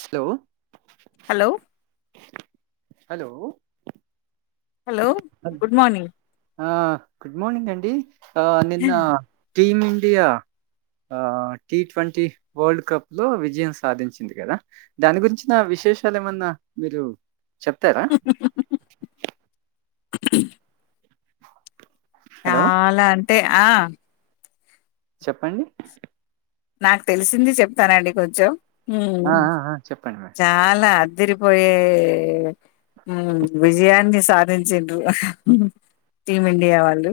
Hello hello hello hello good morning ఆ good morning అండి ఆ నిన్న టీమ్ ఇండియా ఆ టీ ట్వంటీ వరల్డ్ కప్ లో విజయం సాధించింది కదా దాని గురించ నా విశేషాలు ఏమన్నా మీరు చెప్తారా హలో చాలా అంటే ఆ చెప్పండి నాకు తెలిసింది చెప్తానండి కొంచెం ఆ ఉం ఆ ఆ చెప్పండి మరి చాలా అదిరిపోయే మ్ విజయాన్ని సాధించిండ్రు టీమిండియా వాళ్ళు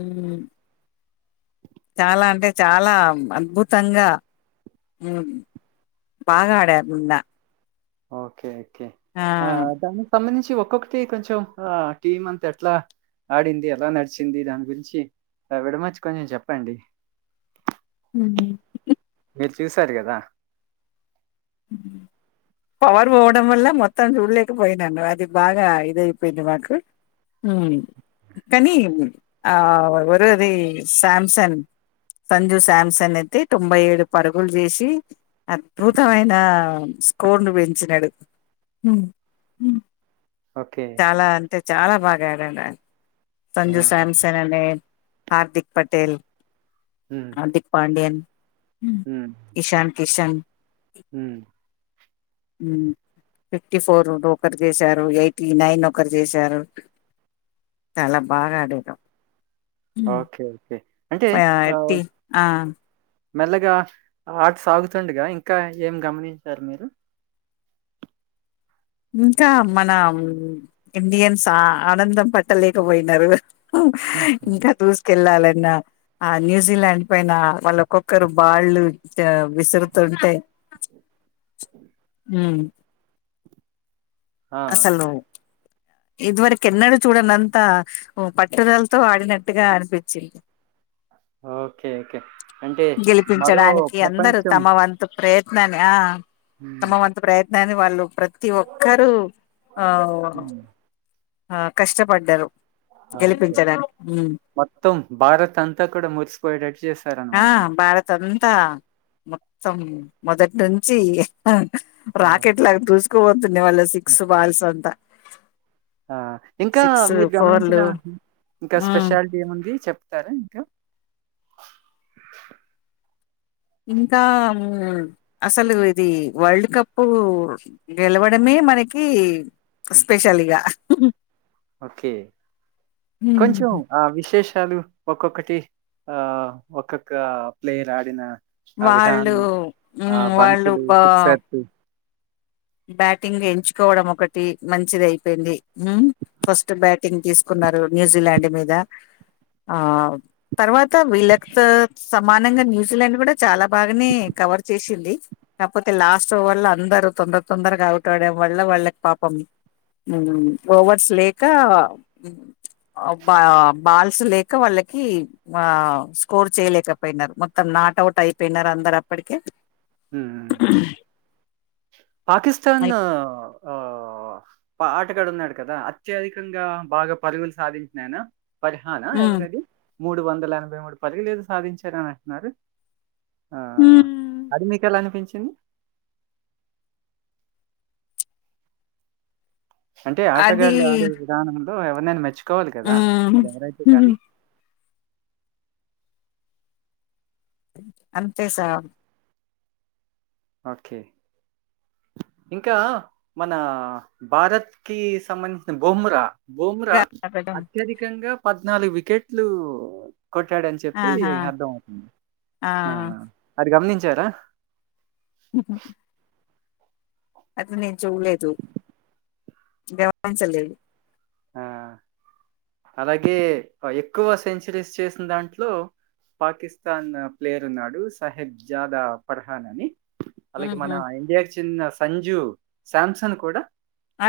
మ్ చాలా అంటే చాలా అద్భుతంగా బాగా ఆడారు నిన్న ఓకే ఆ అ దాని సంబంధించి ఒక్కొక్కటి కొంచెం ఆ టీమ్ అంతా ఎట్లా ఆడింది ఎలా నడిచింది దాని గురించి ఆ విడమచ్చి కొంచెం చెప్పండి ఉ మీరు చూసారు కదా పవర్ పోవడం వల్ల మొత్తం చూడలేకపోయినాను అది బాగా ఇదయిపోయింది మాకు కానీ ఆ ఎవరోది శామ్సన్ సంజు శాంసన్ అయితే తొంభై ఏడు పరుగులు చేసి అద్భుత్ తమైన స్కోర్ ను పెంచినాడు ఉ ఉ ఓకే చాలా అంటే చాలా బాగా బెరనా ఆ సంజు సమ్సన్ అనే హార్దిక్ పటేల్ ఉమ్ హార్దిక్ పాండ్యన్ ఉమ్ ఇశాన్ కిశాన్ ఉ ఉమ్ ఫిఫ్టీ ఫోర్ ఒకరు చేశారు ఎయిటీ నైన్ ఒకరు చేశారు చాలా బాగా ఆడేరు చాలా ఓకే అయితే ఫయార్టీ ఆ మెల్లగా ఆట సాగుతుండగా ఇంకా ఏం గమనించారు మీరు ఇంకా మన ఇండియన్స్ ఆ ఆనందం పట్టలేకపోయినారు హుహు. ఇకా దూసు వెళ్లాలన్న ఆ న్యూజిలాండ్ పైన వాళ్ళ ఒక్కొక్కరు బాల్లు విసురుతుంటే ఉమ్ ఆ! అసలు ఇదివరకు ఎన్నడు చూడంని అంతా పట్టుదలతో ఆడినట్టుగా అనిపించింది. ఓకే. ఓకే. అంటే మరో గెలిపించడానికి అందరు ప్రపంచం తమ వంతు ప్రయత్ ననే ఆ హ్మ్. తమ వంతు ప్రయత్ దాని వాళ్ళు ప్రతి ఒక్కరూ ఓ హ్మ్. ఆ కష్టపడ్డారు. ఓకే గెలిపించడానికి ఉమ్ మొత్తం భారత్ అంతా కూడా మురిసిపోయేటట్టు ఆ చేసారనమాట. భారత్ అంతా మొత్తం మొదటి నుంచి. ఆ! రాకెట్ లాగా దూసుకు పోతుండే వాల్ హ్మ్. వాల్ సంత ఆ ఇంకా మీరు గమనించిన ఇంకా స్పెషాలిటీ ఏముంది. చెప్ తార ఇంకా ఇంకా అసలు ఇది వరల్డ్ కప్పు గెలవడమే మనకి స్పెషల్ ఇగ ఓకే కొంచెం ఆ విశే చాలు ఒక్కొక్కటి ఆ ఒక్కొక్క ప్లేయర్ ఆడిన ఆ వాళ్ళు విధానం ఆ ఉమ్ వాళ్ళు బంతులు బా సిక్సర్స్ బ్యాటింగ్ ఎంచుకోవడం ఒకటి మంచిది అయిపోయింది. ఫస్ట్ బ్యాటింగ్ తీసుకున్నారు న్యూజిలాండ్ మీద ఆ తర్వాత విలక్త్ తో సమానంగా న్యూజిలాండ్ కూడా చాలా బాగానే కవర్ చేసింది. కాకపోతే లాస్ట్ ఓవర్ లో అందరు తొం తొందరగా అవుట్ అవడం వల్ల వాళ్ళకి పాపం ఓవర్స్ లేక బా బాల్స్ లేక వాళ్ళకి ఆ స్కోర్ చేయలేకపోయినారు. మొత్తం నాట్ అవుట్ అయిపోయినారు. అందరు అప్పటికే ఉం పాకిస్తాన్ అయి- ఆ ఆటగాడు ఉన్నాడు కదా అత్యధికంగా బాగా పరుగులు సాధించిన ఆయన పర్హానా ఉమ్ ఎవరు అది మూడు వందల ఎనభై మూడు పరుగులు ఏదో సాధించార అని అంటున్నారు. ఆ ఉమ్. అది మీకెలా అనిపించి [inaudible] అంటే ఆటగాళ్లు అది ఆడే విధానం. ఎవరినైనా మెచ్చు కోవాలి కదా హ్మ్ అది ఎవరైతే హుహు. గాని అంతే స ఓకే ఇంకా మన భారత్ కి సంబంధించిన బుమ్రా బుమ్రా అత్యధికంగా పద్నాలుగు వికెట్లు కొట్టాడు అని చెప్పి ఆహా అర్థం అవుతుంది ఆ అది గమనించ చారా ఉహు అది నేను చూలేదు గమనించలేదు ఆ అలాగే ఎక్కువ సెంచరీస్ చేసిన దాంట్లో పాకిస్తాన్ ప్లేయర్ ఉన్నాడు సాహెబ్ జాదా పర్హాన్ అని అలాగే మన ఉహు ఇండియా చిన్న సంజు శాంసన్ కూడా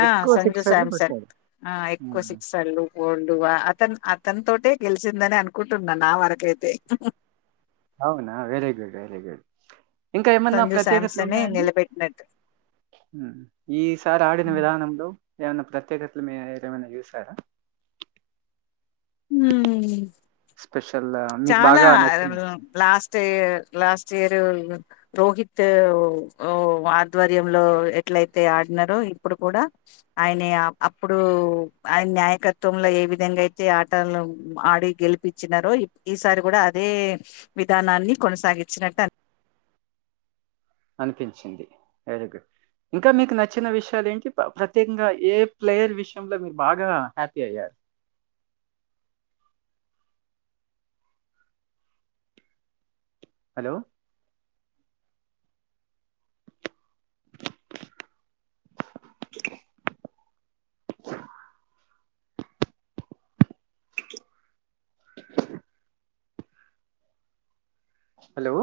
ఆ ఎక్కువ సంజు సిక్సర్లు శాంసన్ కొట్టాడు. ఆ ఎక్కువ హ్మ్. సిక్సర్లు ఫోర్లు అతను అతని తోటే గెలిసింది అని అనుకుంటున్నా నా వరకైతే అవునా వెరీ గుడ్ వెరీ గుడ్ ఇంకా ఏమన్నా సంజు ప్రత్యేకతలు శాంసనే ఉన్నాయండి నిలబెట్టినట్టు ఈసారి ఆడిన విధానంలో ఏమైన్నా ప్రత్యేకతలు మీరు ఏదమైనా చూసారా హ్మ్మ్ స్పెషల్ మీకు చాలా బాగా నచ్చింది లాస్ట్ అయితే లాస్ట్ ఇయర్ రోహిత్ ఆధ్వర్యంలో ఎట్లయితే ఆడినారో ఇప్పుడు కూడా ఆయన అప్పుడు ఆయన నాయకత్వంలో ఏ విధంగా అయితే ఆటలు ఆడి గెలిపించినారో ఈసారి కూడా అదే విధానాన్ని కొనసాగిచినట్టు అనిపించింది వెరీ గుడ్ ఇంకా మీకు నచ్చిన విషయాలు ఏంటి ప్రత్యేకంగా ఏ ప్లేయర్ విషయంలో మీరు బాగా హ్యాపీ అయ్యారు హలో స్ స్ హాలో